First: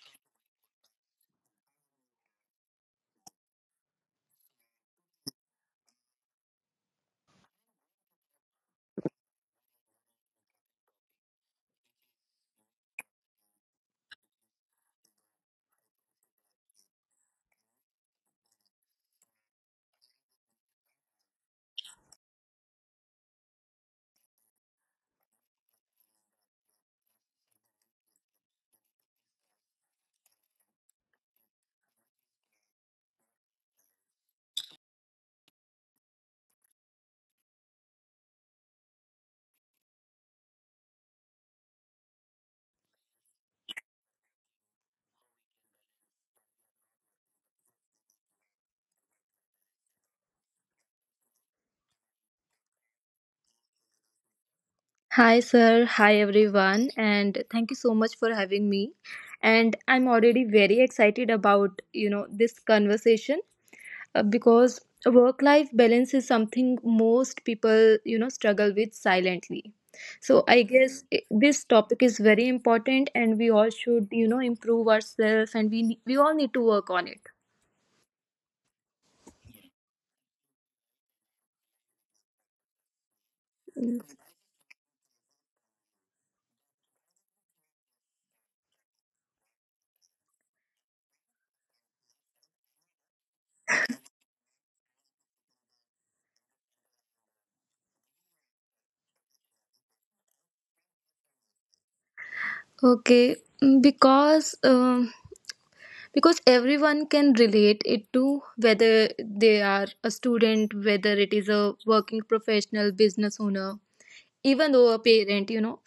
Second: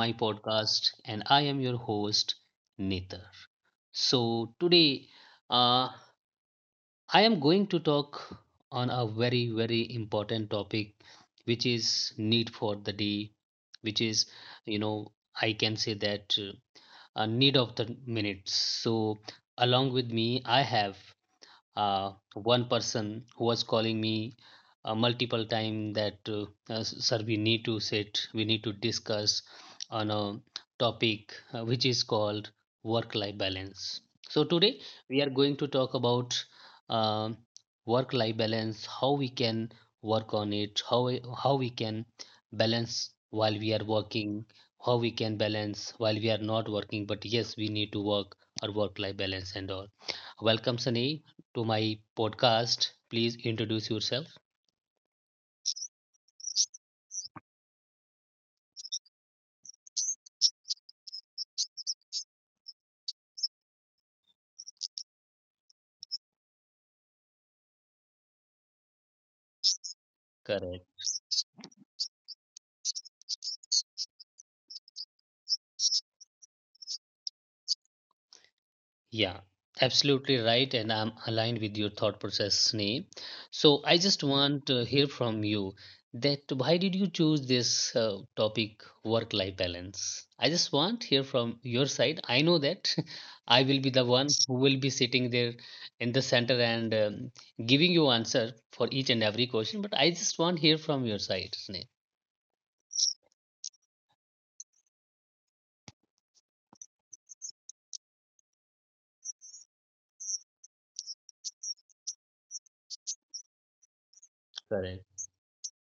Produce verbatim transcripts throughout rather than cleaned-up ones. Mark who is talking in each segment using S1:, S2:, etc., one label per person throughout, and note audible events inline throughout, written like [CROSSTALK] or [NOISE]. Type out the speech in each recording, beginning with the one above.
S1: my podcast, and I am your host, Nether. So, today uh, I am going to talk on a very, very important topic, which is need for the day, which is, you know, I can say that uh, a need of the minutes. So, along with me, I have uh, one person who was calling me uh, multiple time that uh, uh, sir, we need to sit we need to discuss on a topic uh, which is called work life balance. So today we are going to talk about um work life balance, how we can work on it, how we- how we can balance while we are working, how we can balance while we are not working, but yes, we need to work or work life balance and all. Welcome, Sunny, to my podcast. Please introduce yourself.
S2: Hi, sir. Hi, everyone. And thank you so much for having me. And I'm already very excited about, you know, this conversation uh, because work life balance is something most people, you know, struggle with silently. So I guess
S1: Correct.
S2: i- this topic is very important and we all should, you know, improve ourselves and we ne- we all need to work on it.
S1: Yeah, absolutely right. And I'm aligned with your thought process, Sneh. So I just want to hear from you that why did you choose this uh, topic, work life balance? I just want to hear from your side. I know that [LAUGHS] I will be the one who will be sitting there in the center and um, giving you answer for each and every question, but I just want to hear from your side, Sneh.
S2: Okay, mm, because um because everyone can relate it to, whether they are a student, whether it is a working professional, business owner, even though a parent, you know,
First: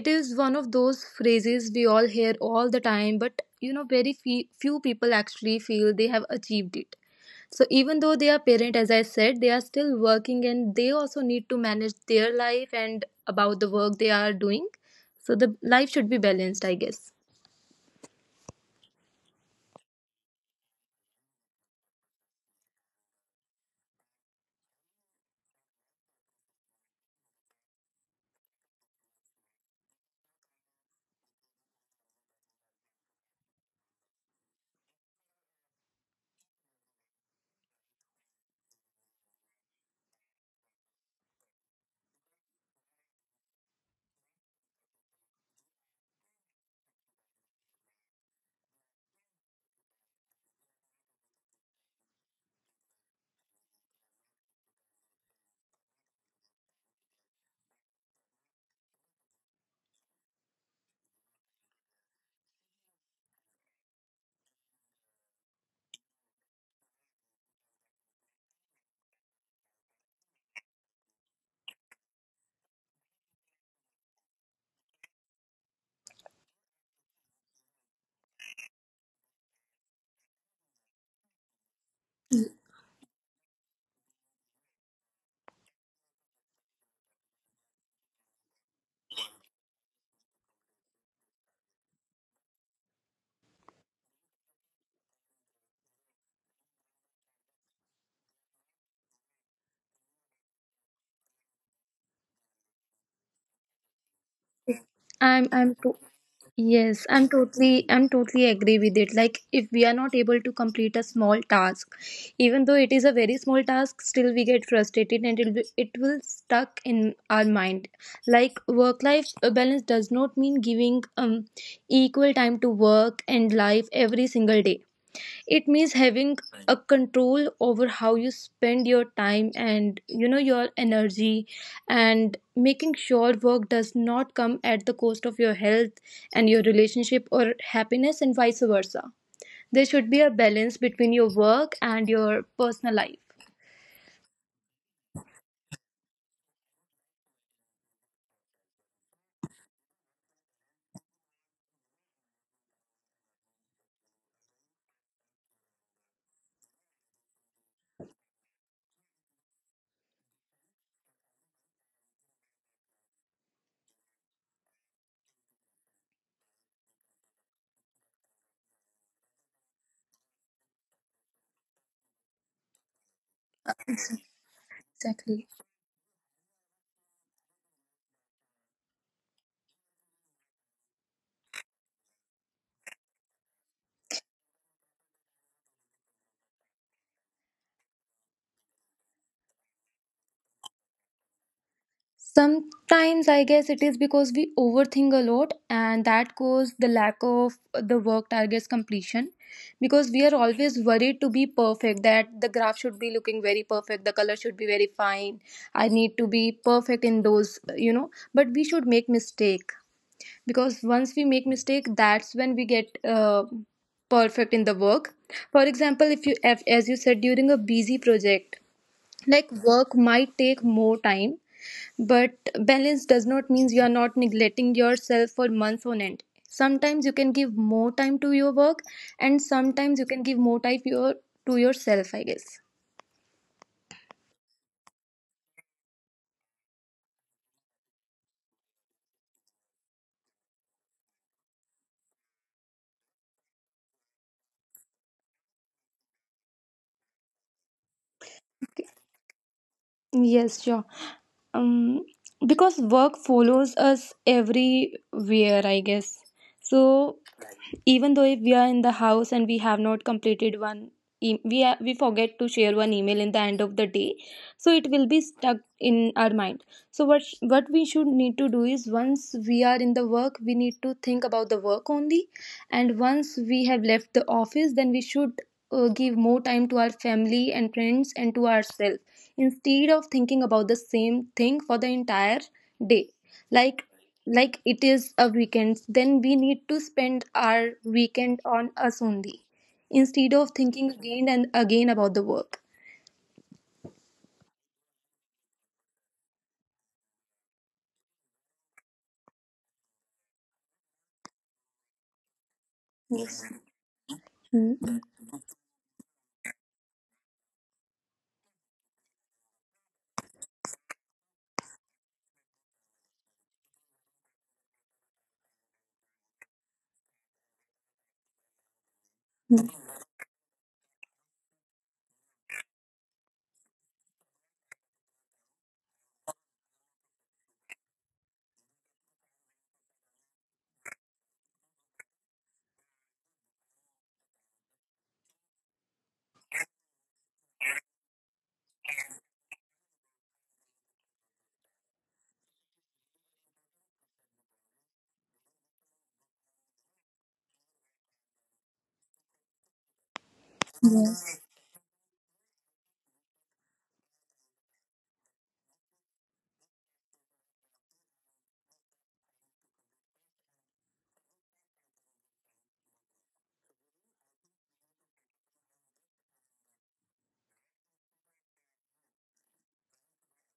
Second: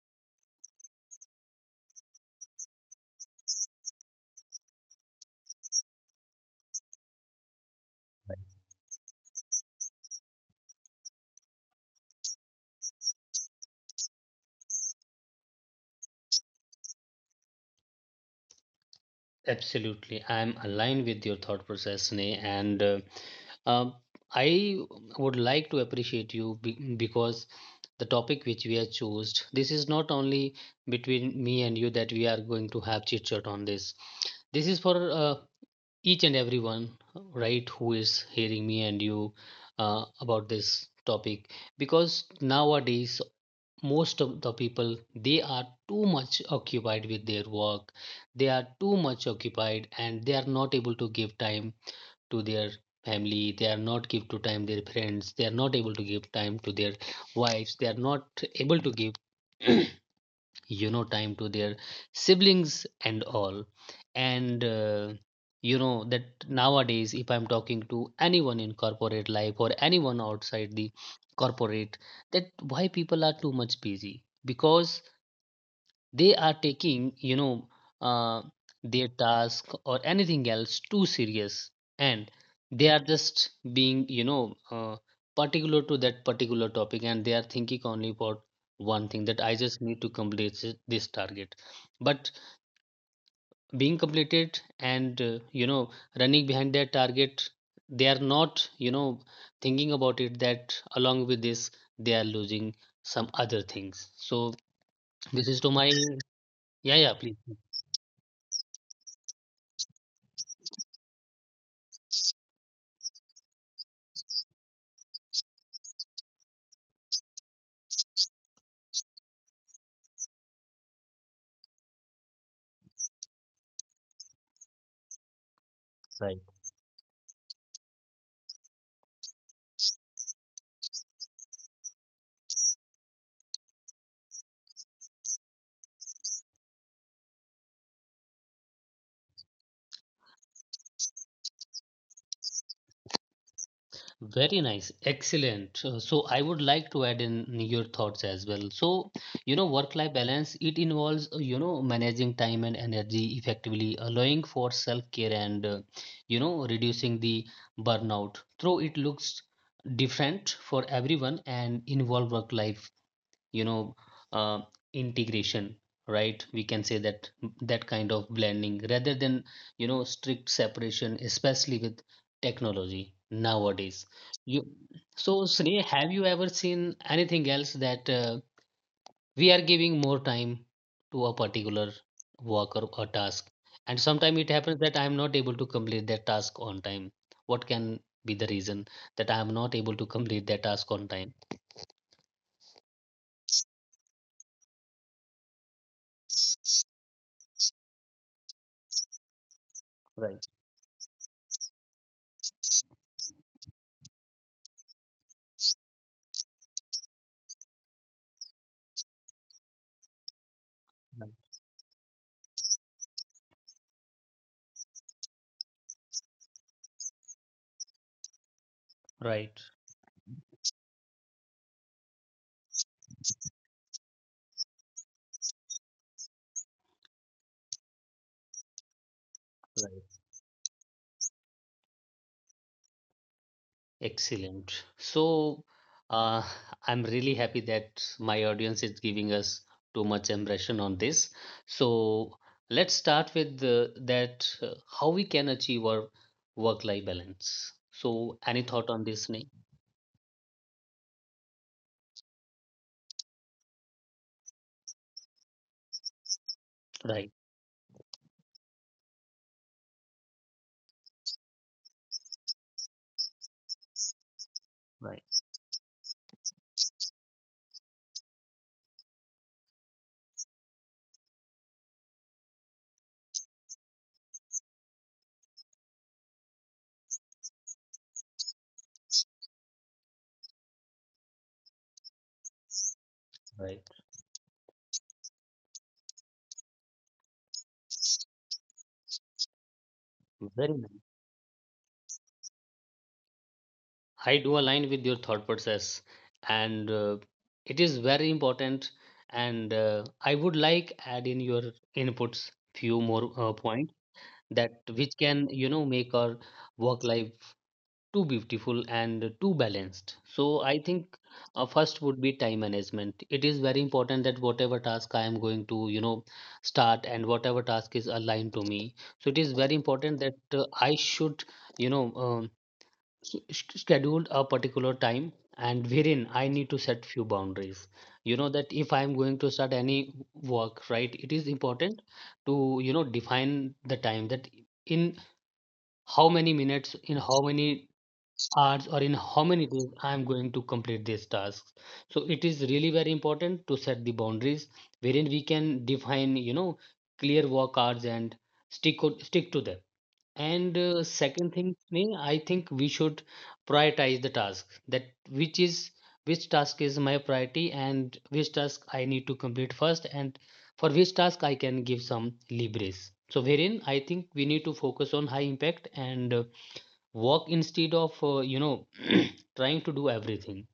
S2: it is one of those phrases we all hear all the time, but you know very fe- few people actually feel they have achieved it. So even though they are parent, as I said, they are still working and they also need to manage their life and about the work they are doing. So the life should be balanced, I guess.
S1: Absolutely. I'm aligned with your thought process, Sneh, and uh, um, I would like to appreciate you be- because the topic which we have chose, this is not only between me and you that we are going to have chit chat on this. This is for uh, each and everyone, right, who is hearing me and you uh, about this topic, because nowadays most of the people, they are too much occupied with their work. They are too much occupied and they are not able to give time to their family, they are not give to time their friends, they are not able to give time to their wives, they are not able to give you know time to their siblings and all. And uh, you know that nowadays, if I'm talking to anyone in corporate life or anyone outside the corporate, that why people are too much busy? Because they are taking you know uh, their task or anything else too serious, and they are just being you know uh, particular to that particular topic, and they are thinking only about one thing, that I just need to complete thi- this target. But being completed and uh, you know running behind their target, they are not you know thinking about it, that along with this, they are losing some other things. So this
S2: I'm
S1: is to
S2: I'm
S1: my— Yeah,
S2: Yes,
S1: yeah,
S2: I'm
S1: please.
S2: totally I'm totally agree with it. Like, if we are not able to complete a small task, even though it is a very small task, still we get frustrated and it will it will stuck in our mind. Like, work life balance does not mean giving um equal time to work and life every single day. It means having
S1: Right.
S2: a control over how you spend your time and, you know, your energy, and making sure work does not come at the cost of your health and your relationship or happiness, and vice versa. There should be a balance between your work and your personal life.
S1: Very nice. Excellent. Uh, So I would like to add in your thoughts as well. So, you know, work-life balance, it involves, uh, you know, managing time and energy effectively, allowing for self-care and, uh, you know, reducing the burnout. Though it looks different for everyone and involve work-life you know uh, integration, right? We can say that that kind of blending rather than you know strict separation, especially with technology nowadays. You So,
S2: Exactly.
S1: Sneha, have you ever seen anything else, that uh, we are giving more time to a particular work or a task, and sometimes it happens that I am not able to complete that task on time? What can be the reason that I am not able to complete that task on time?
S2: Sometimes I guess it is because we overthink a lot and that causes the lack of the work targets completion, because we are
S1: Right,
S2: always worried to be perfect, that the graph should be looking very perfect, the color should be very fine. I need to be perfect in those, you know, but we should make mistake, because once we make mistake, that's when we get uh, perfect in the work. For example, if you if, as you said, during a busy project, like,
S1: right,
S2: work might take more time, but balance does not mean you are not neglecting yourself for months on end. Sometimes you can give more time to your work, and sometimes you
S1: right.
S2: can give more time your to yourself, I guess.
S1: Excellent. So, uh, I'm really happy that my audience is giving us too much impression on this. So, let's start with the, that uh, how we can achieve our work-life balance. So, any thought on this, Sneh?
S2: Yes, sure. Um, because work follows us everywhere, I guess. So,
S1: Right,
S2: even though if we are in the house and we have not completed one e- we are, we forget to share one email in the end of the day, so it will be
S1: right,
S2: stuck in our mind. So what sh- what we should need to do is, once we are in the work, we need to think about the work only, and once we have left the office, then we should uh, give more time to our family and friends and to ourselves, instead of thinking about the same thing for the entire day.
S1: right.
S2: like like it is a weekend, then we need to spend our weekend on us only, instead of
S1: Very
S2: thinking
S1: nice.
S2: again and again about the work.
S1: I do align with your thought process, and uh, it is very important. And uh, I would like add in your inputs few more
S2: Yes.
S1: uh, points, that
S2: Mm.
S1: which can you know make our work life too beautiful and too balanced. So I think uh, first would be time management. It is very important that whatever task I am going to you know start, and whatever task is aligned to me, so it is very
S2: Mm,
S1: important that uh, I should you know um, s- s- schedule a particular time, and wherein I need to set few boundaries, you know that if I am going to start any work, right, it is important to you know define the time that in how many minutes, in how many hours, or in how many days I am going to complete these tasks. So it is really very important to set the boundaries, wherein we can define you know clear work hours and stick o- stick to them. And uh, second thing, Sneh, I think we should prioritize the task, that which is which task is my priority and which task I need to complete first, and for which task I can give some leverage. So wherein I think we need to focus on high impact and uh, work, instead of uh, you know [CLEARS THROAT] trying to do everything.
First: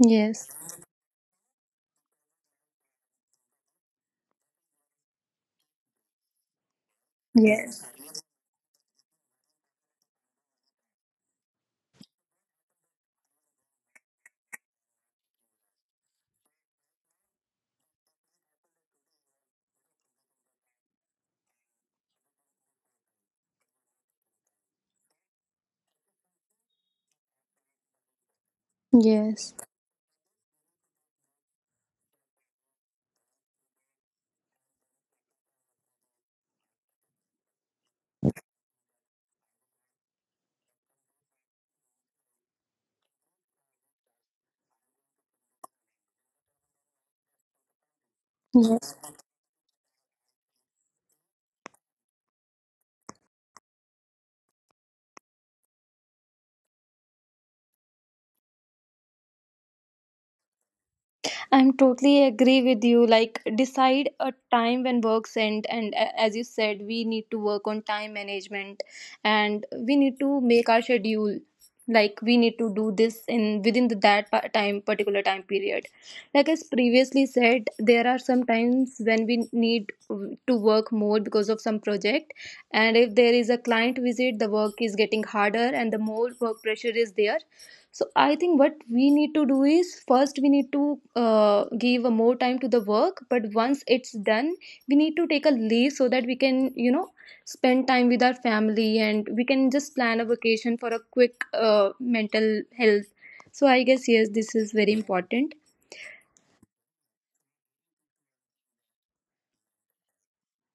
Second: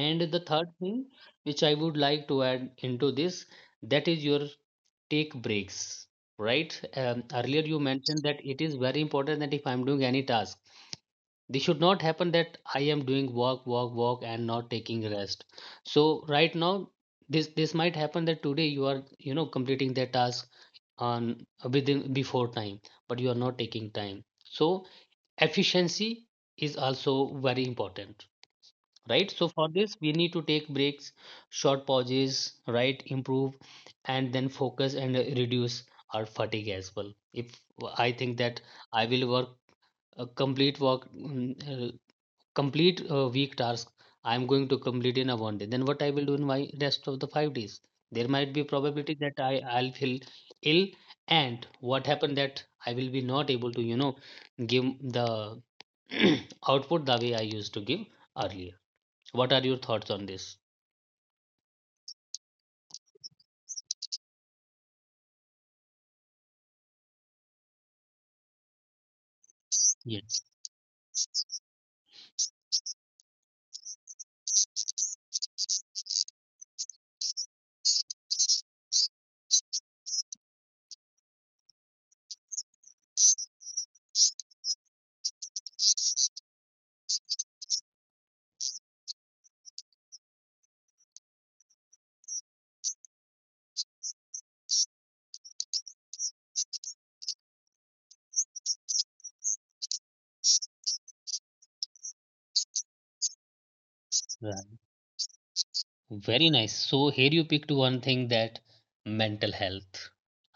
S1: And the third thing which I would like to add into this, that is your take breaks, right? Um, earlier you
S2: yes,
S1: mentioned that it is very important that if I'm doing any task, this should not happen that I am doing work work work and not taking rest. So right now, this this might happen that today you are you know completing that task on within before time, but you are not taking time, so efficiency is also very important, right? So
S2: yes.
S1: for this we need to take breaks, short pauses, right, improve and then focus and uh, reduce our fatigue as well. If I think that I will work, a complete work mm, uh, complete a week task I am going to complete in a one day, then what I will do in my rest of the five days? There might be
S2: Yes,
S1: probability that I I'll feel ill, and what happened that I will be not able to you know give the [CLEARS THROAT] output the way I used to give earlier. What are your thoughts on this?
S2: I'm totally agree with you. Like, decide a time when works end, and a- as you said, we need to work on time management, and we need to
S1: Yes,
S2: make our schedule. Like, we need to do this in within the, that pa- time particular time period. Like, as previously said, there are some times when we need w- to work more because of some project, and if there is a client visit, the work is getting harder, and the more work pressure is there. So I think what we need to do is, first we need to uh, give a more time to the work, but once it's done, we need to take a leave so that we can, you know, spend time with our family, and we can just plan a vacation for a quick uh, mental health. So I guess, yes, this is
S1: right.
S2: very important.
S1: Very nice. So here you picked one thing, that mental health.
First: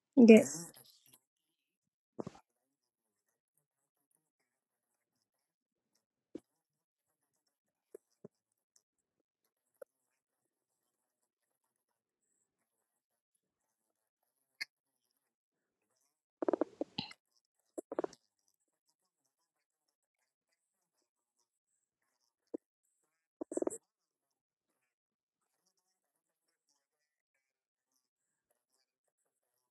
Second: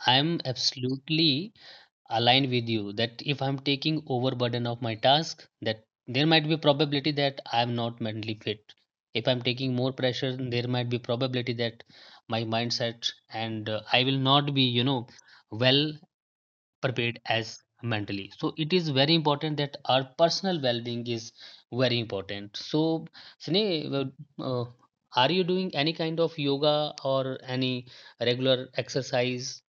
S1: I'm
S2: Yes.
S1: absolutely align with you that if I'm taking overburden of my task, that there might be probability that I am not mentally fit. If I'm taking more pressure, there might be probability that my mindset, and uh, I will not be you know well prepared as mentally, so it is very important that our personal well-being is very important. So Sneh, uh, uh, are you doing any kind of yoga or any regular exercise?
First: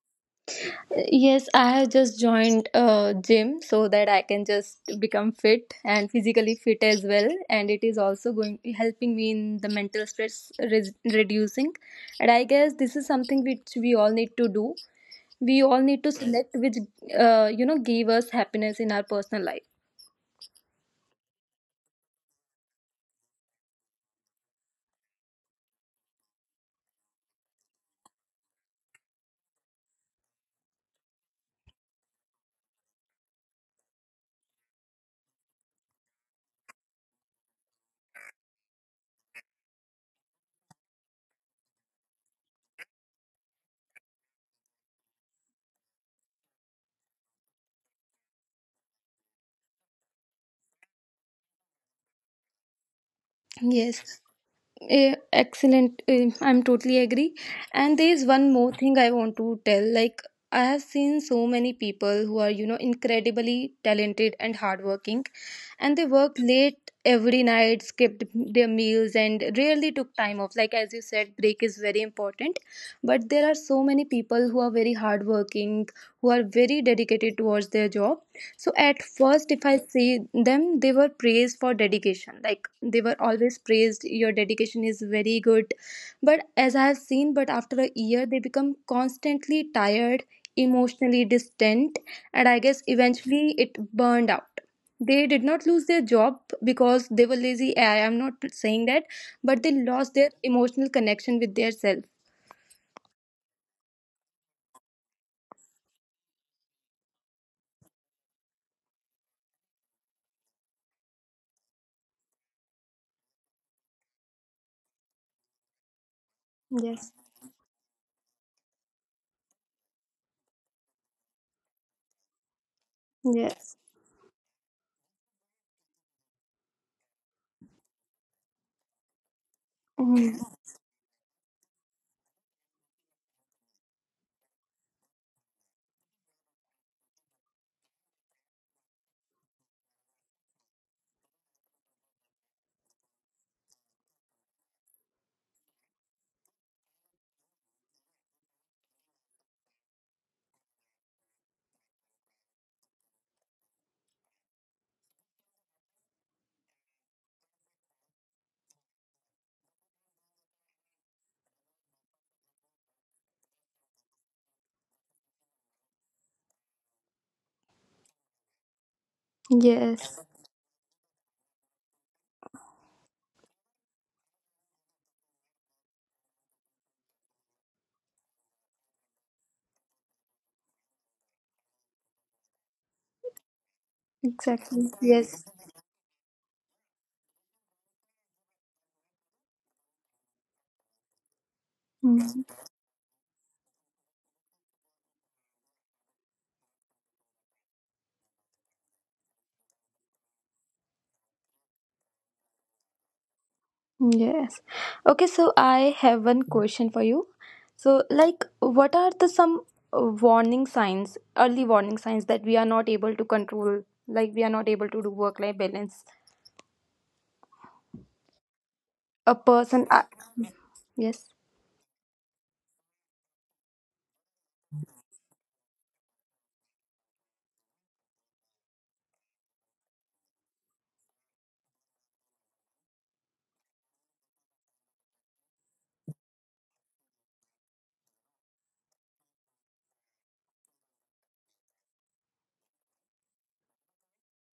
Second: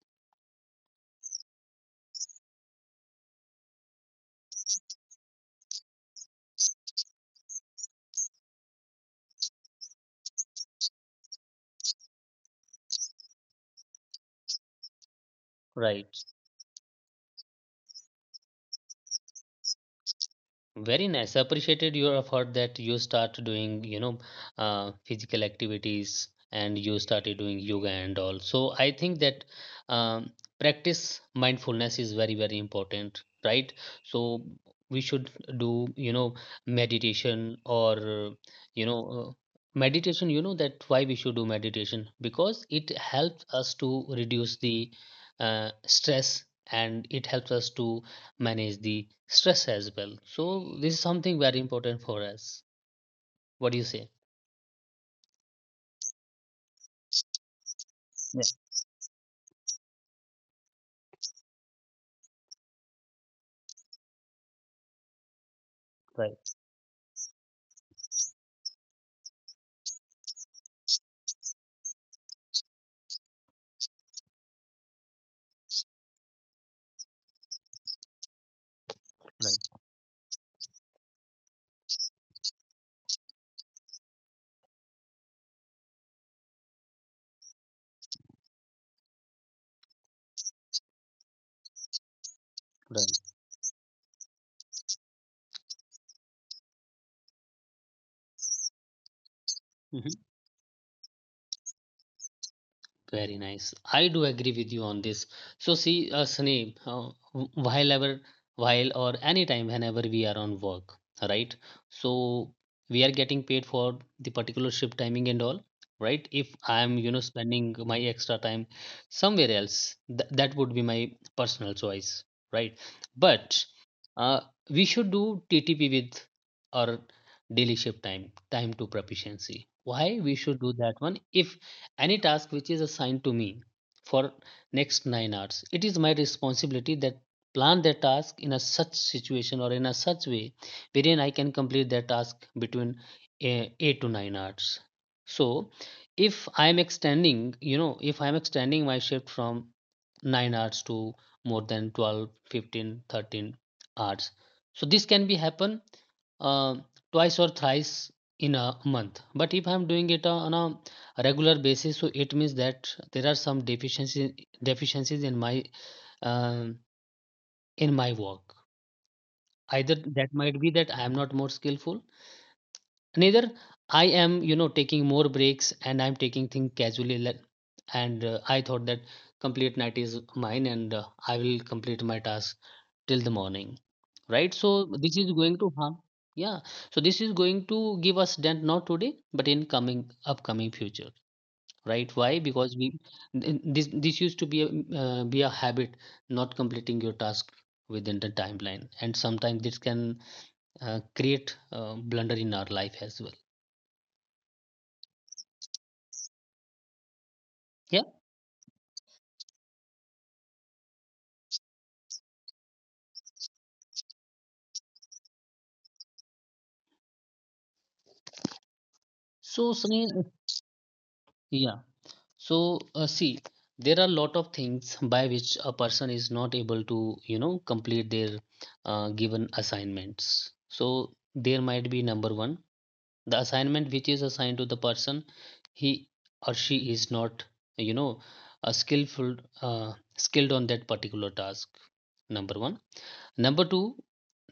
S2: Yes, I have just joined a gym so that I can just become fit and physically fit as well. And it is also going helping me in the mental stress res- reducing. And I guess this is something which we all need to do. We all need
S1: Right.
S2: to select which uh, you know, give us happiness in our personal life.
S1: Very nice. Appreciated your effort that you start doing, you know, uh, physical activities, and you started doing yoga and all. So I think that um, practice mindfulness is very, very important, right? So we should do, you know, meditation or, uh, you know, uh, meditation. You know that why we should do meditation, because it helps us to reduce the uh, stress, and it helps us to manage the stress as well. So this is something very important for us. What do you
S2: Yes.
S1: say?
S2: Eh, excellent. Eh, I'm totally agree. And there is one
S1: Yes.
S2: more thing I want to tell. Like, I have seen so many people who are, you know, incredibly talented and hardworking, and they work
S1: Right,
S2: late every night, skipped their meals and rarely took time off. Like, as you said, break is very important. But there are so many people who are very hardworking, who are very dedicated towards their job. So at first, if
S1: right,
S2: I see them, they were praised for dedication. Like, they were always praised, your dedication is very good. But as I have seen, but after a year, they become constantly tired, emotionally distant, and I guess
S1: right.
S2: eventually it burned out. They did not lose their job because they were lazy. I am not saying that, but they lost
S1: Mhm.
S2: their emotional connection with their self.
S1: Very nice. I do agree with you on this. So see, uh, Snape, uh, wh- while ever, while or anytime, whenever we are on work, right? So we are getting paid for the particular shift timing and all, right? If I am, you
S2: Yes.
S1: know, spending my extra time somewhere else, th that would be my personal choice, right? But
S2: Yes.
S1: uh, we should do T T P with our daily shift time, time to proficiency. Why we should
S2: Mm.
S1: do that one? If any task which is assigned to me for next nine hours, it is my responsibility that plan the task in a such situation or in a such way wherein I can complete the task between eh, eight to nine hours. So if I am extending, you know if I am extending my shift from nine hours to more than twelve, fifteen, thirteen hours, so this can be happen uh, twice or thrice in a month. But if I'm doing it on a regular basis, so it means that there are some deficiencies deficiencies in my um, in my work, either
S2: Yes.
S1: that might be that I am not more skillful, neither I am, you know taking more breaks and I'm taking things casually le- and uh, I thought that complete night is mine, and uh, I will complete my task till the morning, right? So
S2: Exactly.
S1: this is
S2: Yes.
S1: going to harm, yeah. So this is going to give us dent, not today but in coming upcoming future. Right? Why?
S2: Mm.
S1: Because we, th- this this used to be a uh, be a habit, not completing your task within the timeline, and sometimes this can uh, create uh, blunder in our life as well.
S2: Yes. Okay, so I have one question for you. So,
S1: Yeah,
S2: like, what are the some uh, warning signs, early warning signs that we are not able to control, like we are not able to do work-life balance? A
S1: so
S2: person, uh,
S1: Sunny,
S2: yes,
S1: yeah, so uh, see, there are a lot of things by which a person is not able to, you know complete their uh, given assignments. So there might be number one, the assignment which is assigned to the person, he or she is not, you know a skillful uh, skilled on that particular task. Number one. Number two,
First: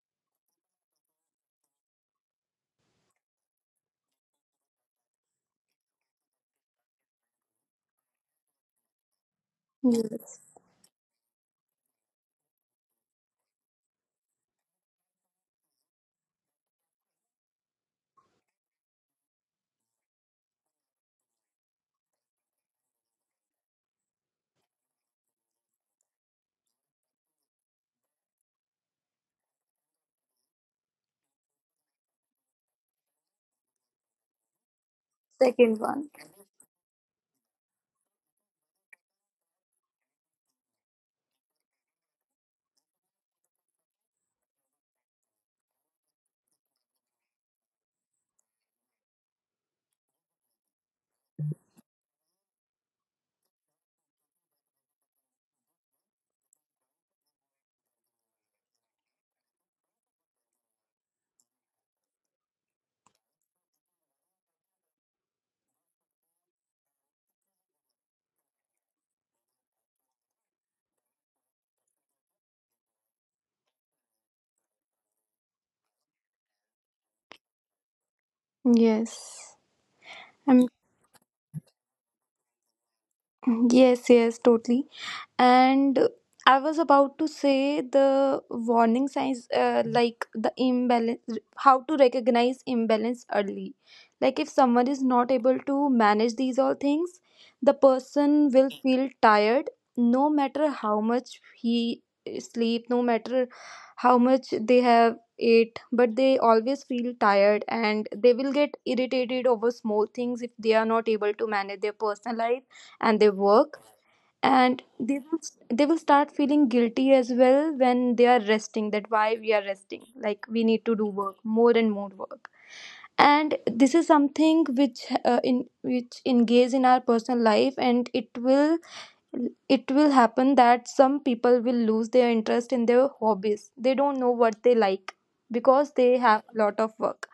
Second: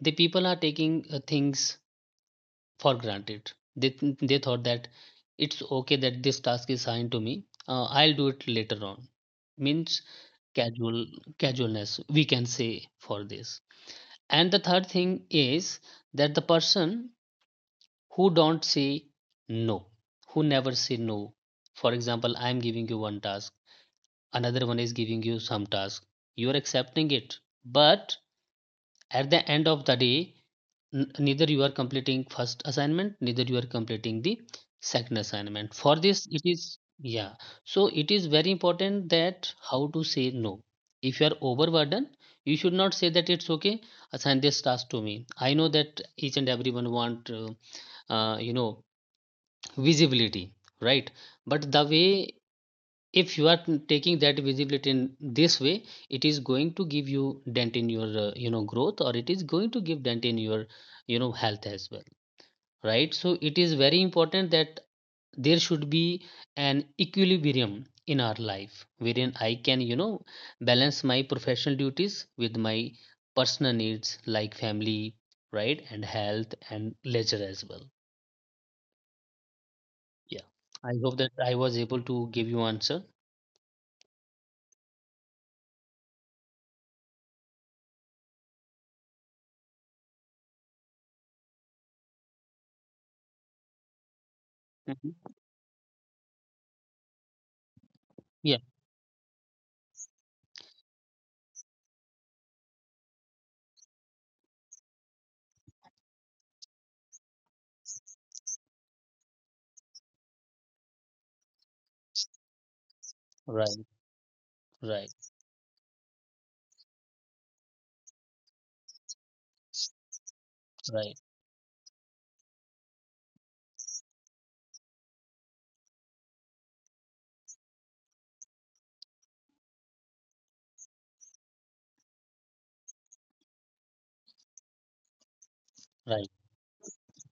S1: the people are taking uh, things for granted. They, th- they thought that it's okay that this task is assigned to me, uh, I'll do it later on. Means
S2: yes.
S1: casual, casualness we can say for this. And the third thing is that the person who don't say no, who never say no. For example, I am giving you one task, another one is giving you some task. You are accepting it, but at the end of the day, neither you are completing first assignment, neither you are completing the second assignment.
S2: Second
S1: For
S2: one.
S1: this, it is yeah. So it is very important that how to say no. If you are overburdened, you should not say that it's okay. Assign this task to me. I know that each and everyone want. Uh, uh, you know, visibility, right? But the way, if you are taking that visibility in this way, it is going to give you dent in your uh, you know, growth, or it is going to give dent in your, you know, health as well, right? So it is very important that there should be an equilibrium in our life wherein I can, you know, balance my professional duties with my personal needs like family, right, and health and leisure as well.
S2: Yes.
S1: Yeah,
S2: Um,
S1: I hope that I was able to give you answer.
S2: yes, yes, totally. And I was about to say the warning signs, uh, like the imbalance, how to recognize imbalance early. Like, if someone is
S1: Mhm.
S2: not able to manage these all things, the person
S1: Yeah,
S2: will feel tired no matter how much he sleep, no matter how much they have ate, but they always feel tired, and they will get irritated over small things if they are not able to manage their personal life and their work.
S1: right,
S2: And they
S1: right,
S2: will, they will start feeling guilty as well when they are resting, that why we are resting, like we need to do
S1: right,
S2: work more and more work. And this is something which, uh, in which engages in our personal life, and it will, it will happen that some people will lose their interest in their hobbies, they don't know what they like, because they
S1: right,
S2: have a lot of work,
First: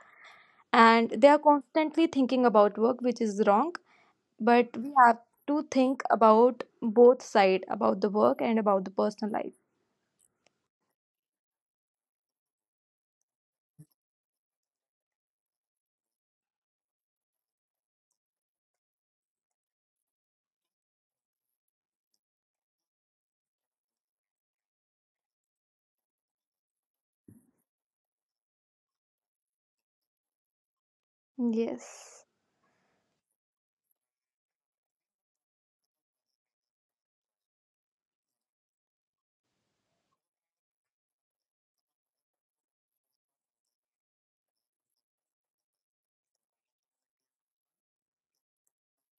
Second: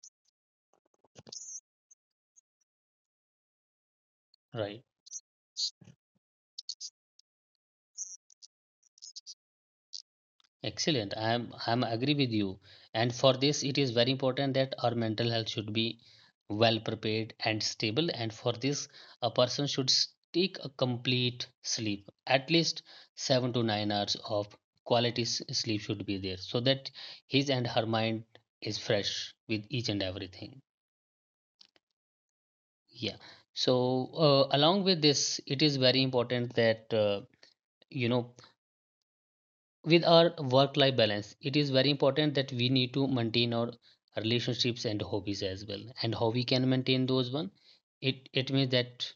S2: and they are constantly thinking about work, which is wrong. But
S1: right.
S2: we have to think about both side, about the work and about the personal life.
S1: Excellent. I'm I'm agree with you. And for this, it is very important that our mental health should be well prepared and stable. And for this, a person should s- take a complete sleep, at least seven to nine hours of quality s- sleep should be there, so that his and her mind is fresh with each and everything.
S2: Yes.
S1: Yeah. So uh, along with this, it is very important that, uh, you know, with our work life balance, it is very important that we need to maintain our relationships and hobbies as well. And how we can maintain those one, it it means that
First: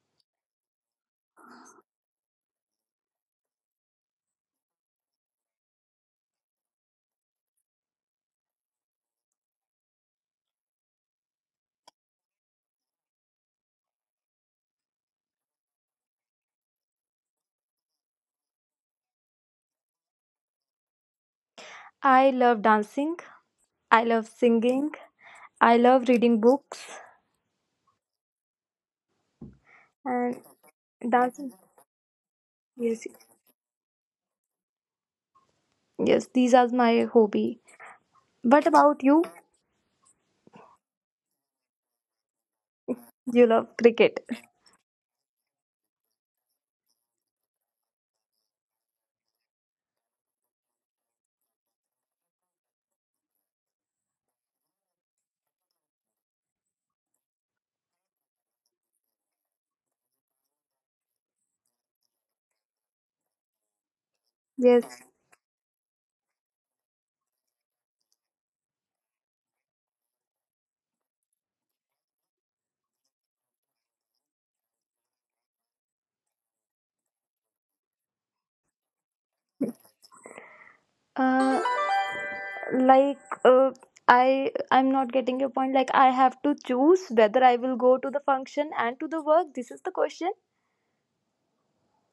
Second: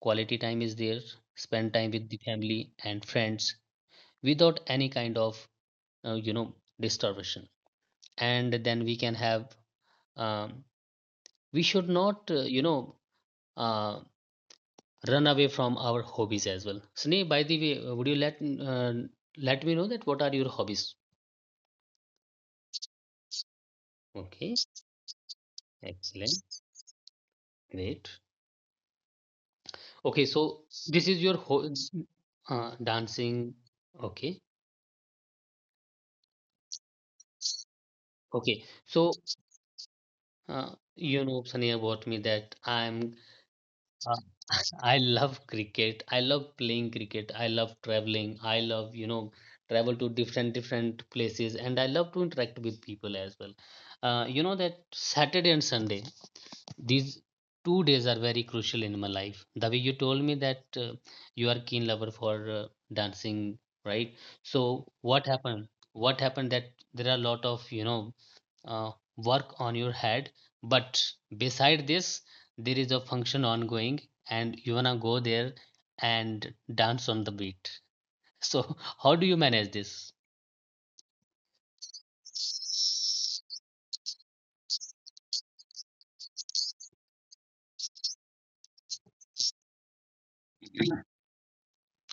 S1: quality time is there, spend time with the family and friends without any kind of uh, you know, disturbance. And then we can have um, we should not uh, you know, uh, run away from our hobbies as well. Sneh, by the way, uh, would you let uh, let me know that what are your hobbies?
S2: I love dancing. I love
S1: Okay.
S2: singing. I love reading
S1: Excellent.
S2: books.
S1: Great. Okay,
S2: And
S1: so this is your
S2: dancing.
S1: whole uh,
S2: Yes.
S1: dancing. Okay,
S2: Yes, these are my hobby.
S1: okay.
S2: What about
S1: So
S2: you?
S1: uh, you know, Sunny, about me that I'm.
S2: You love
S1: Uh,
S2: cricket.
S1: I love cricket. I love playing cricket. I love traveling. I love, you know, travel to different different places, and I love to interact with people as well. Uh, you know that Saturday and Sunday, these two days are very crucial in my life. The way you told me that uh, you are keen lover for uh, dancing, right? So
S2: Yes.
S1: what happened, what happened, that there are a lot of, you know, uh, work on your head, but beside this, there is a function ongoing, and you wanna go there and dance on the beat [LAUGHS] so how do you manage this?
S2: Uh, like uh, i i'm not getting your point. Like, I have to choose whether I will go to the function and to the work, this is the question?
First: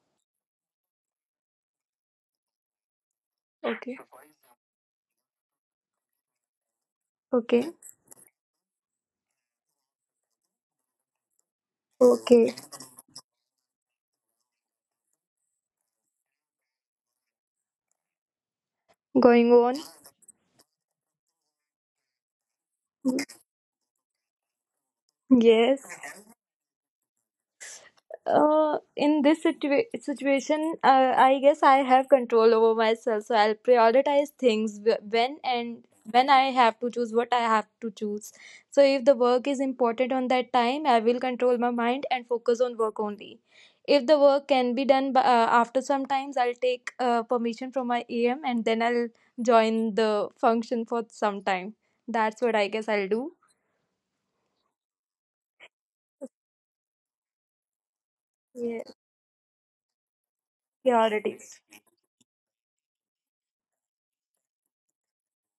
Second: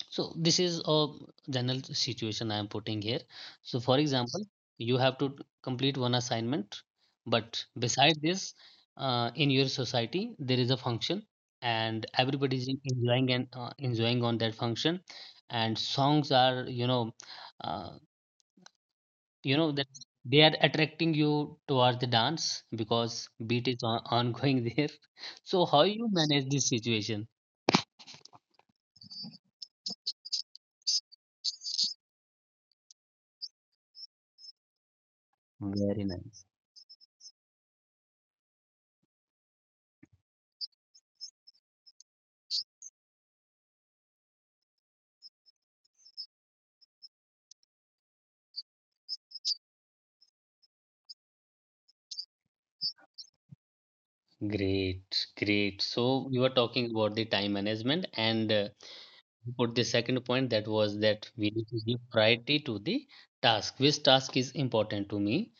S1: So this is a general situation I am putting here. So
S2: Okay.
S1: for example, you have to complete one assignment, but
S2: Okay.
S1: beside this, uh, in your society there is a function, and
S2: Okay.
S1: everybody is en- enjoying, and uh, enjoying on that function, and songs are, you know, uh,
S2: Going
S1: you know
S2: on.
S1: that they are attracting you towards the dance because beat is on- ongoing [LAUGHS] there. So
S2: Yes.
S1: how you manage this situation?
S2: Uh, in this situa- situation, uh, I guess I have control over myself, so I'll prioritize things wh- when, and
S1: Very
S2: when
S1: nice.
S2: I have to choose what I have to choose. So if the work is important on that time, I will control my mind and focus on work only. If the work can be done by, uh, after some times, I'll take uh, permission from my A M, and then I'll join the function for some time. That's what I guess I'll do.
S1: Great, great. So you were talking about the time management, and uh,
S2: Yeah,
S1: you put the second point that was that we
S2: priorities.
S1: need to give priority to the task. Which task is important to me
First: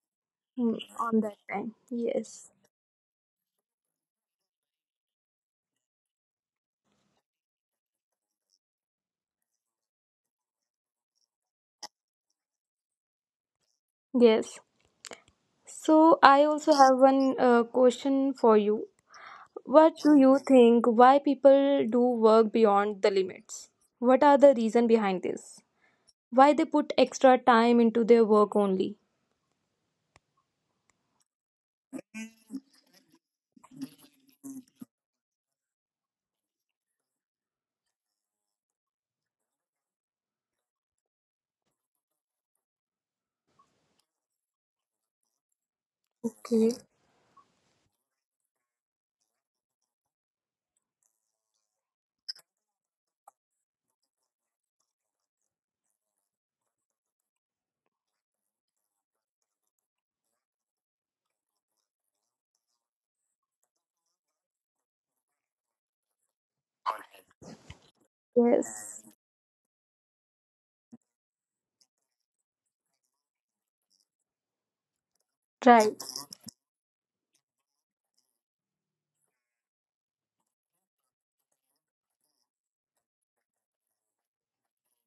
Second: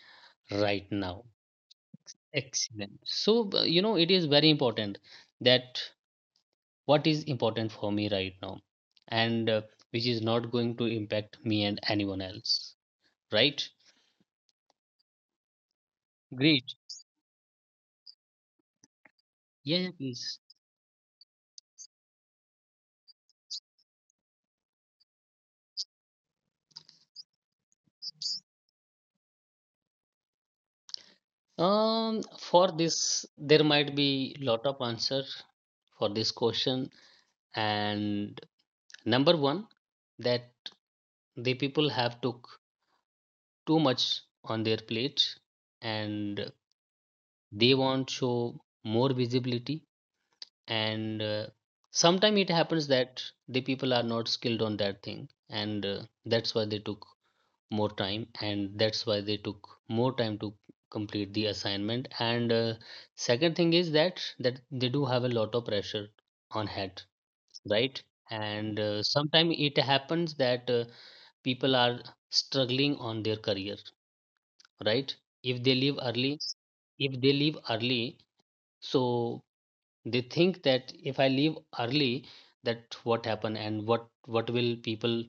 S2: Mm,
S1: right
S2: on
S1: now?
S2: that time. Yes.
S1: Excellent. So uh, you know, it is very important that what is important for me right now, and uh, which is not going to impact me and anyone else, right?
S2: Yes. So I
S1: Great.
S2: also have one uh, question for you.
S1: Yeah, yeah,
S2: What do
S1: please.
S2: you think why people do work beyond the limits? What are the reason behind this? Why they put extra time into their work only?
S1: Um, for this, there might be lot of answer for this question, and number one, that the people have took too much on their plate, and
S2: Okay.
S1: they want show more visibility, and uh, sometimes it happens that the people are not skilled on that thing, and uh, that's why they took more time, and that's why they took more time to complete the assignment. And uh, second thing is that that they do have a lot of pressure on head, right? And uh,
S2: Yes.
S1: sometimes it happens that uh, people are struggling on their career, right? If they leave
S2: Right.
S1: early, if they leave early, so they think that if I leave early, that what happened, and what what will people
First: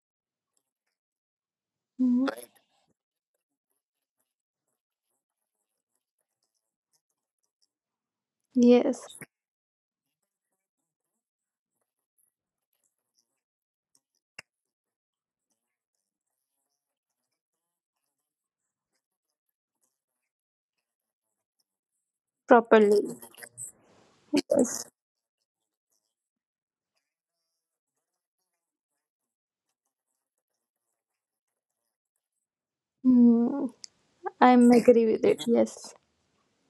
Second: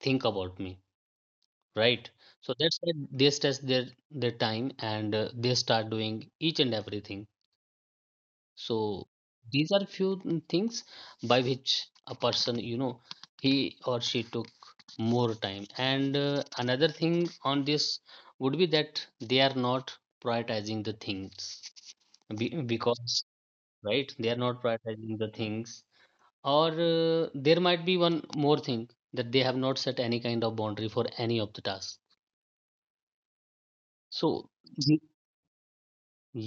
S1: think about me, right?
S2: Mhm.
S1: So that's why they stress their their time, and uh, they start doing each and everything. So
S2: Yes.
S1: these are few things by which a person, you know, he or she took more time. And uh, another thing on this would be that they are not prioritizing the things, be-
S2: Properly.
S1: because, right, they are not
S2: Yes.
S1: prioritizing the things, or uh, there might be one more thing, that they have not set any kind of boundary for any of the tasks.
S2: Mm. I'm
S1: So
S2: agree
S1: the-
S2: with it. Yes.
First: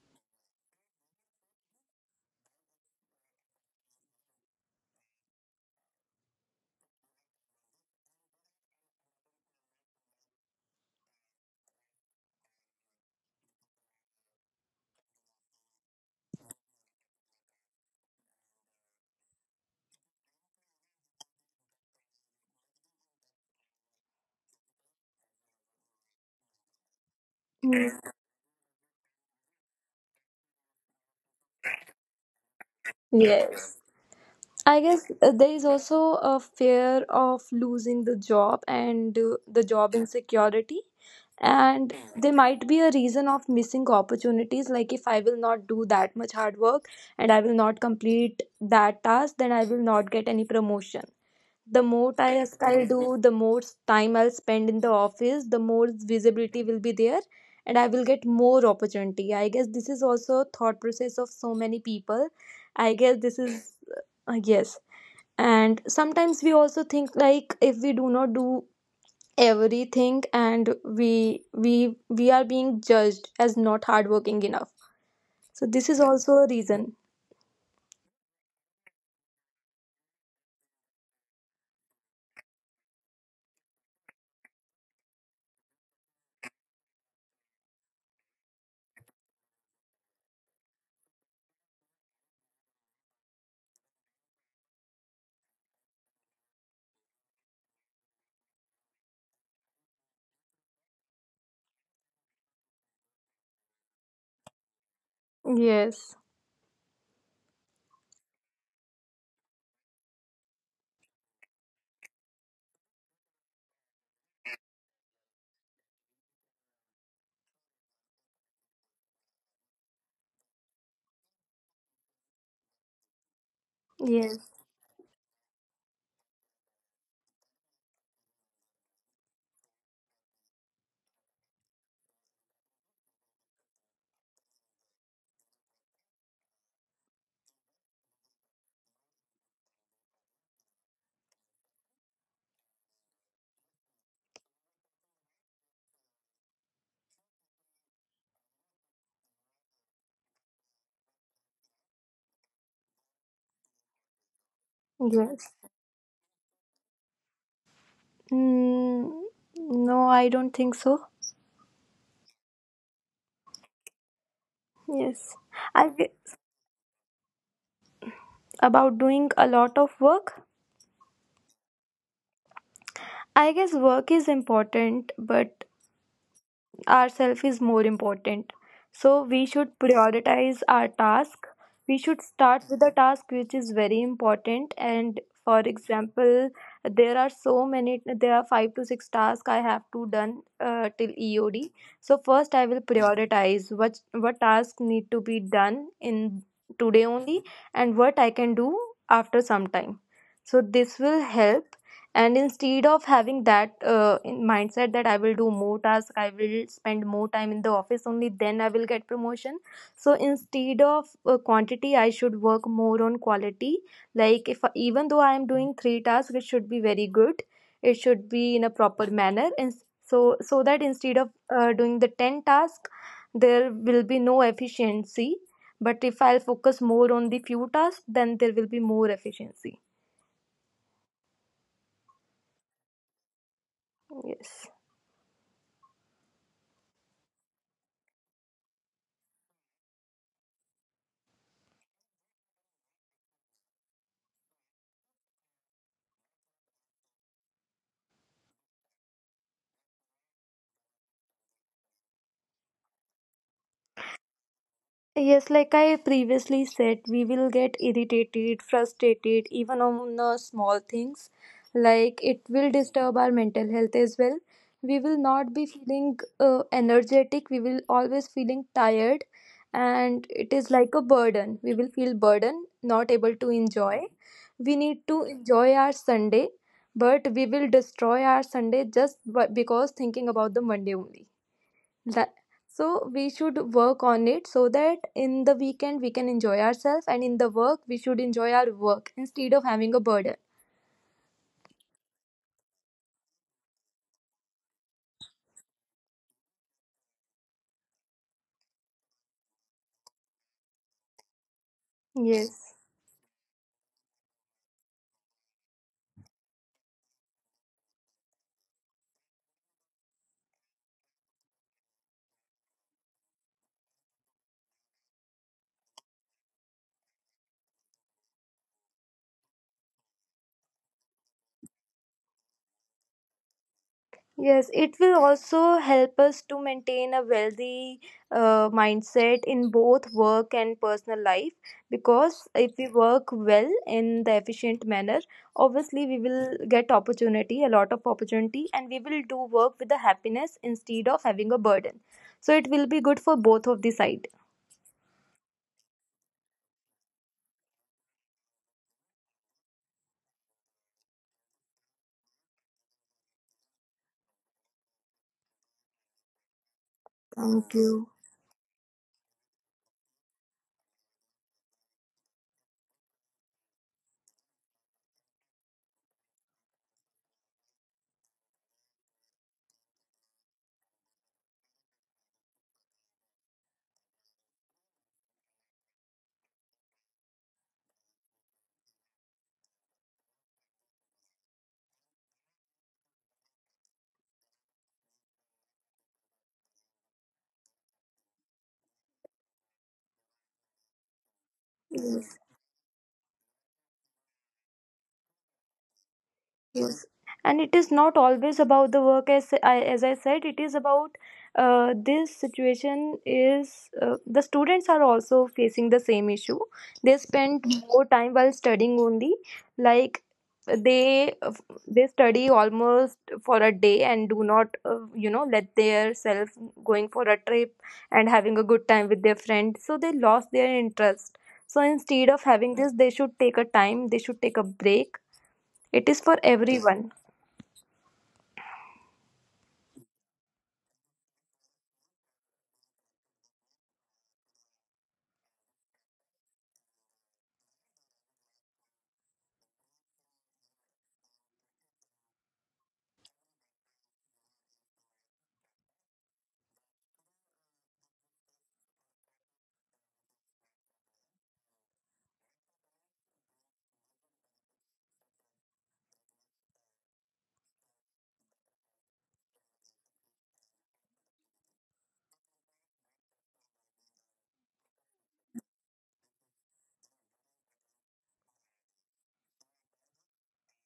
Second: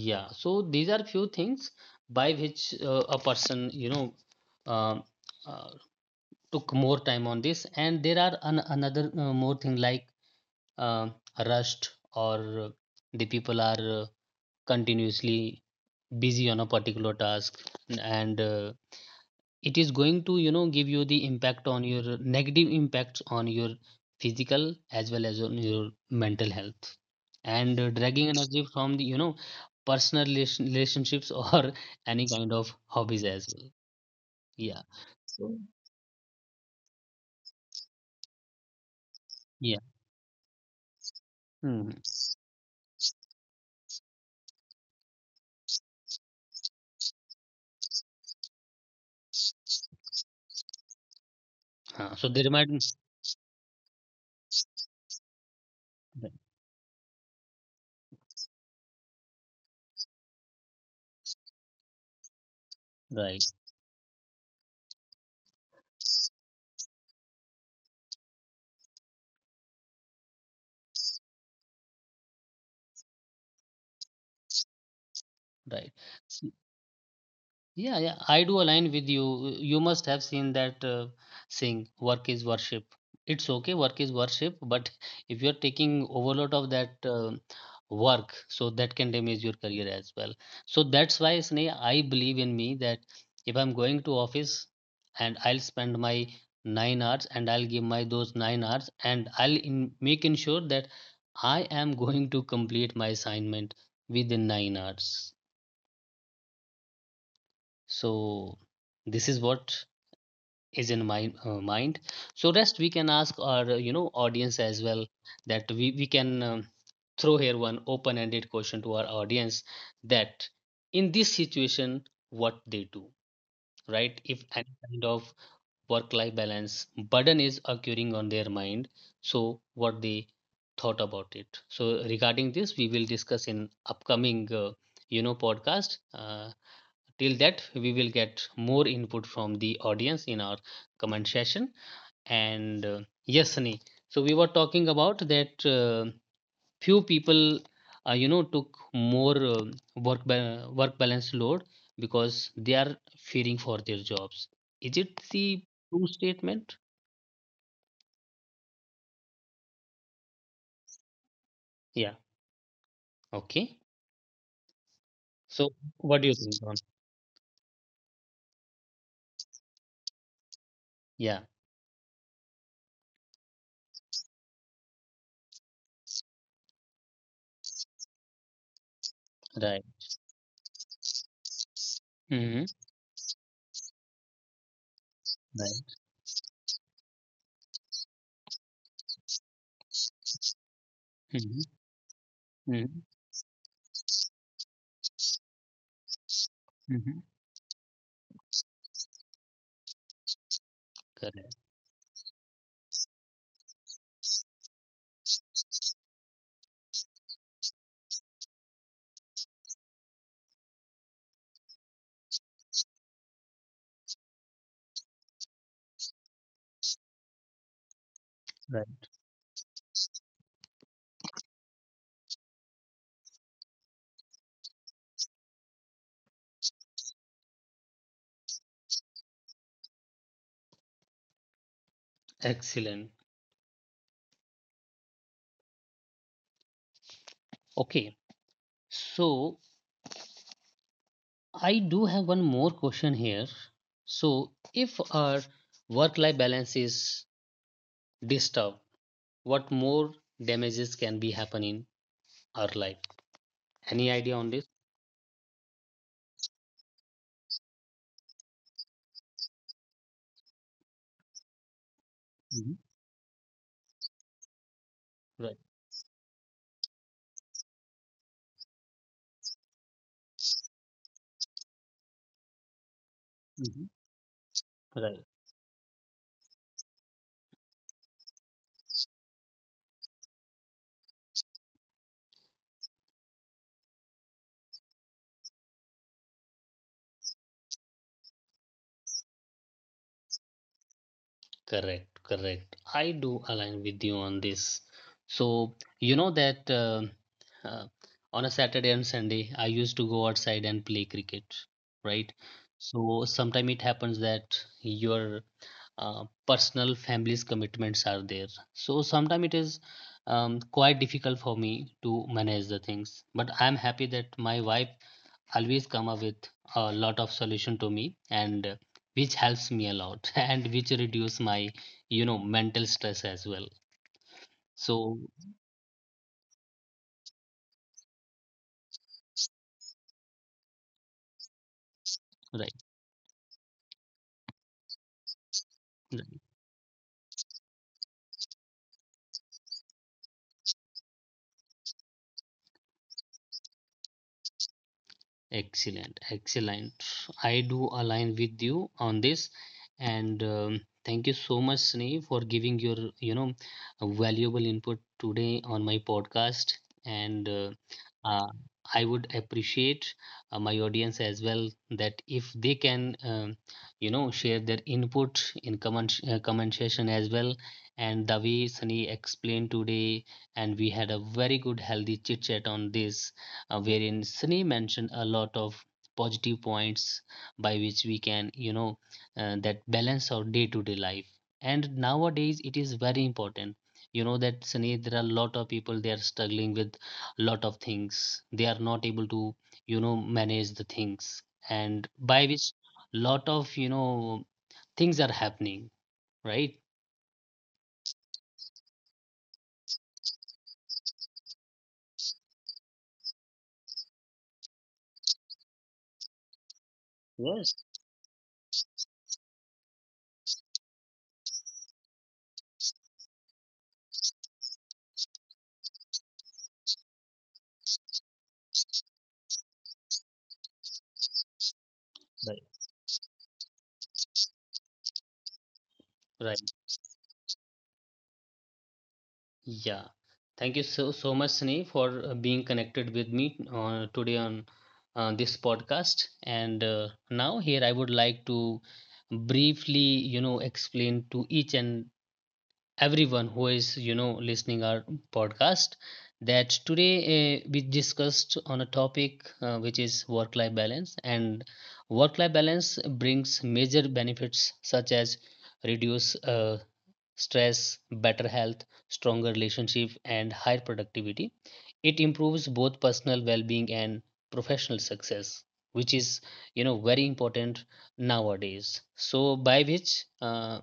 S1: yeah, so these are few things by which uh, a person, you know, um, uh, took more time on this. And there are an, another uh, more thing like uh, rust or uh, the people are uh, continuously busy on a particular task, and uh, it is going to, you know, give you the impact on your, negative impacts on your physical as well as on your mental health, and uh,
S2: Mm.
S1: dragging energy from the, you know, personal relation- relationships or [LAUGHS] any kind of hobbies as well.
S2: Yes.
S1: Yeah.
S2: I guess uh, there
S1: So,
S2: is also a fear of losing the job and uh, the
S1: yeah.
S2: job insecurity.
S1: Hmm.
S2: And there might be a reason of missing opportunities. Like, if I will not do that much hard work and I will not complete that task, then I will not get any promotion. The more
S1: Uh, so they
S2: tasks
S1: remind.
S2: I'll do, the more time I'll spend in the office, the more visibility will be there, and I will get more opportunity. I guess this is also a thought process of so many people. I guess this
S1: Right,
S2: is, uh, yes. And sometimes we also think, like, if we do not do everything, and we we we are being judged as not hardworking enough, so this
S1: right.
S2: is also
S1: S-
S2: a reason.
S1: yeah, yeah, I do align with you. You must have seen that uh, saying, work is worship. It's okay, work is worship, but [LAUGHS] if you're taking overload of that uh, work, so that can damage your career as well. So that's why, Sneh, I believe in me that if I'm going to office and I'll spend my nine hours, and I'll give my those nine hours, and I'll in, make ensure that I am [LAUGHS] going to complete my assignment within nine hours.
S2: Yes.
S1: So this is what is in my uh, mind. So rest, we can ask our uh, you know, audience as well, that we, we can um, throw here one open-ended question to our audience, that in this situation, what they do, right? If
S2: Yes.
S1: any kind of work-life balance burden is occurring on their mind, so what they thought about it. So regarding this, we will discuss in upcoming uh, you know, podcast. Uh, till that, we will get more input from the audience in our comment session. And uh, yes, Sunny. So we were talking about that uh, few people uh, you know, took more um work ba- work balance load because they are fearing for their jobs. Is it the
S2: Yes.
S1: true statement?
S2: Mm, no, I don't think so.
S1: Yeah, okay.
S2: Yes.
S1: So
S2: i
S1: what do
S2: g-
S1: you think, Ron?
S2: about doing a lot of work,
S1: Yeah,
S2: I guess work is important but ourself is more important. So we
S1: right.
S2: should prioritize our task. We should
S1: Mm-hmm.
S2: start with a task which is very important, and for
S1: Right.
S2: example, there are so many, there are five to six tasks I have to done, uh, till
S1: Mm-hmm.
S2: eod. So first I
S1: Mm-hmm.
S2: will prioritize what what task need to be done in
S1: Mm-hmm.
S2: today only, and what I can do after some time. So this will
S1: Correct.
S2: help. And instead of having that, uh, in mindset that I will do more tasks, I will spend more time in the office only, then I will get promotion. So instead of, uh, quantity I should work more on quality. Like, if even though I am doing three tasks, it should be very good, it should be in a
S1: Right.
S2: proper manner. And so, so that instead of, uh, doing the ten tasks, there will be no efficiency, but if I'll focus more on the few tasks, then there will be more efficiency.
S1: Excellent.
S2: Yes.
S1: Okay. So I do have one more question here. So, if our work life balance is disturbed, what more damages can be happen in our life? Any idea on this?
S2: Yes, like I previously said, we will get irritated, frustrated, even on the small things. Like, it will
S1: Mhm.
S2: disturb our mental health as well. We will not
S1: Right.
S2: be feeling uh, energetic. We will always feeling tired, and it is like a burden. We will feel burden, not able to
S1: Mhm.
S2: enjoy. We need to
S1: Right.
S2: enjoy our Sunday, but we will destroy our Sunday just bu- because thinking about the Monday only, that, so we should work on it so that in the weekend we can enjoy ourselves, and in the work we should enjoy our work instead of having a burden.
S1: Correct. Correct. I do align with you on this. So, you know that uh, uh, on a Saturday and Sunday, I used to go outside and play cricket, right?
S2: Yes.
S1: So, sometime it happens that your uh, personal family's commitments are there, so sometimes it is um, quite difficult for me to manage the things, but I am happy that my wife always come up with a lot of solution to me, and uh, which helps me a lot [LAUGHS] and which reduce my, you know, mental stress as well.
S2: Yes, it will
S1: So
S2: also help us to maintain a wealthy, uh, mindset in both work and personal life, because
S1: right.
S2: if we work well in the efficient manner, obviously we will get opportunity, a lot of opportunity, and we will do work with the happiness instead of having a burden. So it will be good for both of the sides.
S1: Excellent, excellent. I do align with you on this, and um, thank you so much, Sneh, for giving your, you know, valuable input today on my podcast. And uh,
S2: Thank you.
S1: uh, I would appreciate uh, my audience as well that if they can um, you know, share their input in comment uh, comment session as well. And the way Sunny explained today, and we had a very good healthy chit chat on this, uh, wherein Sunny mentioned a lot of positive points by which we can, you know, uh, that balance our day-to-day life. And nowadays, it is very important. You know that Sunny, there are a lot of people, they are struggling with a lot of things. They are not able to, you know, manage the things, and
S2: Yes.
S1: by which lot of, you know, things are happening, right?
S2: Yes. And it is not always about the work, as I, as I said, it is about, uh, this situation is, uh, the students are also facing the same issue. They spend
S1: Yes,
S2: Mhm. more time while studying only, like, they they study almost for a day and do not, uh, you know, let their self going for a trip and having a good time with their friends. So they lost their interest. So instead of having
S1: right.
S2: this, they should take a time. They should take a break. It is for
S1: Right.
S2: everyone.
S1: Yeah, thank you so so much, Sneh, for uh, being connected with me uh, today on uh, this podcast. And uh, now here I would like to briefly, you know, explain to each and everyone who is, you know, listening our podcast, that today uh, we discussed on a topic uh, which is work life balance. And work life balance brings major benefits such as reduce uh, stress, better health, stronger relationship and higher productivity. It improves both personal well-being and professional success, which is, you know, very important nowadays. So by which uh,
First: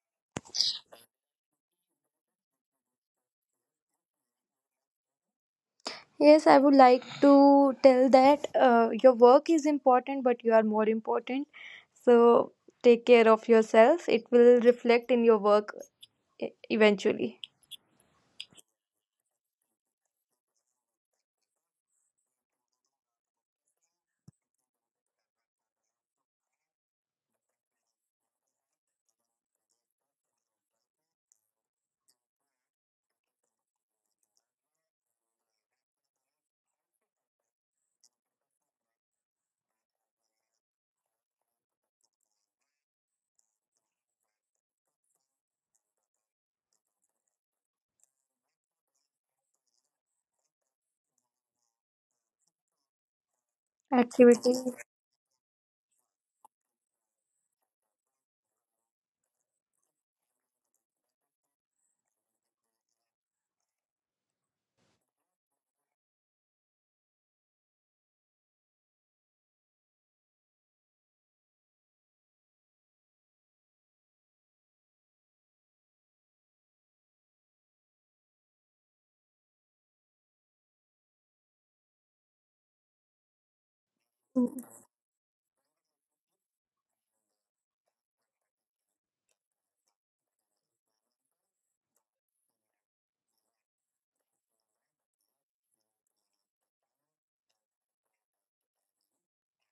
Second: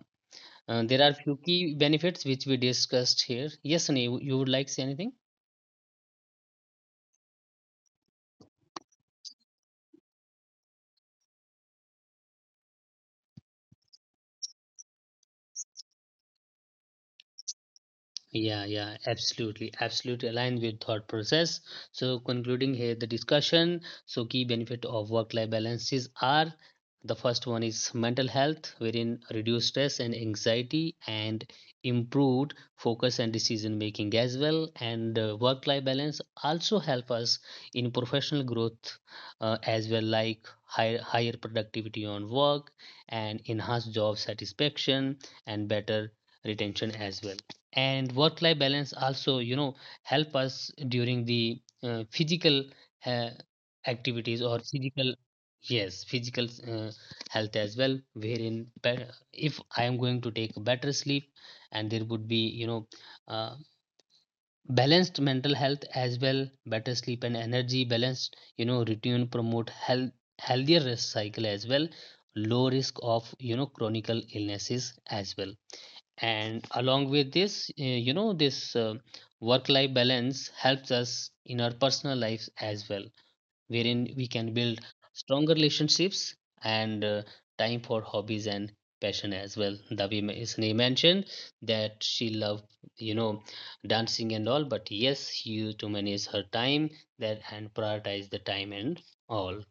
S1: uh, there are few key benefits which we discussed here. Yes, Sunny, you would like to say anything?
S2: Yes, I would like to tell that, uh, your work is important, but you are more important. So take care of yourself. It will reflect in your work e- eventually.
S1: Yeah, yeah, absolutely, absolutely aligned with thought process. So concluding here the discussion, so key benefit of work-life balances are, the first one is mental health, wherein reduce stress and anxiety and improved focus and decision making as well. And uh, work-life balance also help us in professional growth uh, as well, like higher higher productivity on work and enhanced job satisfaction and better retention as well. And work life balance also, you know, help us during the uh, physical uh, activities or
S2: Activities.
S1: physical, yes, physical uh, health as well, wherein be- if I am going to take better sleep, and there would be, you know, uh, balanced mental health as well, better sleep and energy, balanced, you know, routine, promote health, healthier rest cycle as well, low risk of, you know, chronic illnesses as well. And along with this, uh, you know, this uh, work life balance helps us in our personal lives as well, wherein we can build stronger relationships, and uh, time for hobbies and passion as well. Davi ma- isne mentioned that she loved, you know, dancing and all, but yes, you to manage her time that, and prioritize the time and all.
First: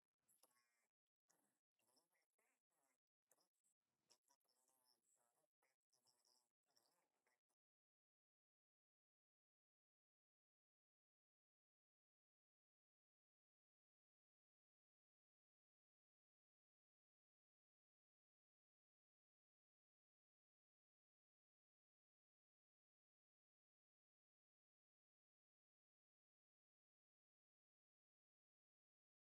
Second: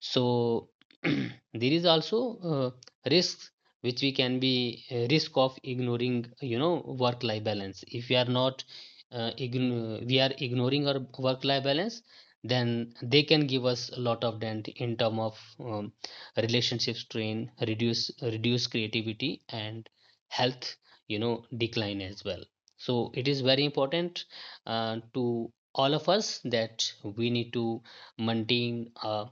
S1: So [CLEARS THROAT] there is also uh, risks, which we can be uh, risk of ignoring, you know, work life balance. If we are not uh, ign- we are ignoring our work life balance, then they can give us a lot of dent in term of um, relationship strain, reduce reduce creativity and health, you know, decline as well. So it is very important uh, to all of us, that we need to maintain a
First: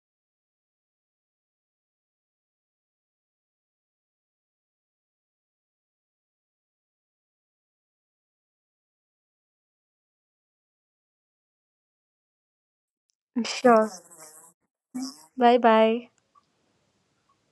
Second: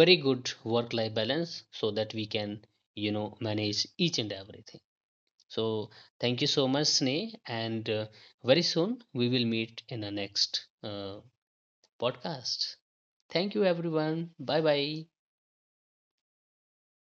S1: very good work life balance so that we can, you know, manage each and everything. So thank you so much, Sneh, and uh, very soon we will meet in the next uh, podcast. Thank you
S2: Sure.
S1: everyone. Bye bye.
S2: Bye bye.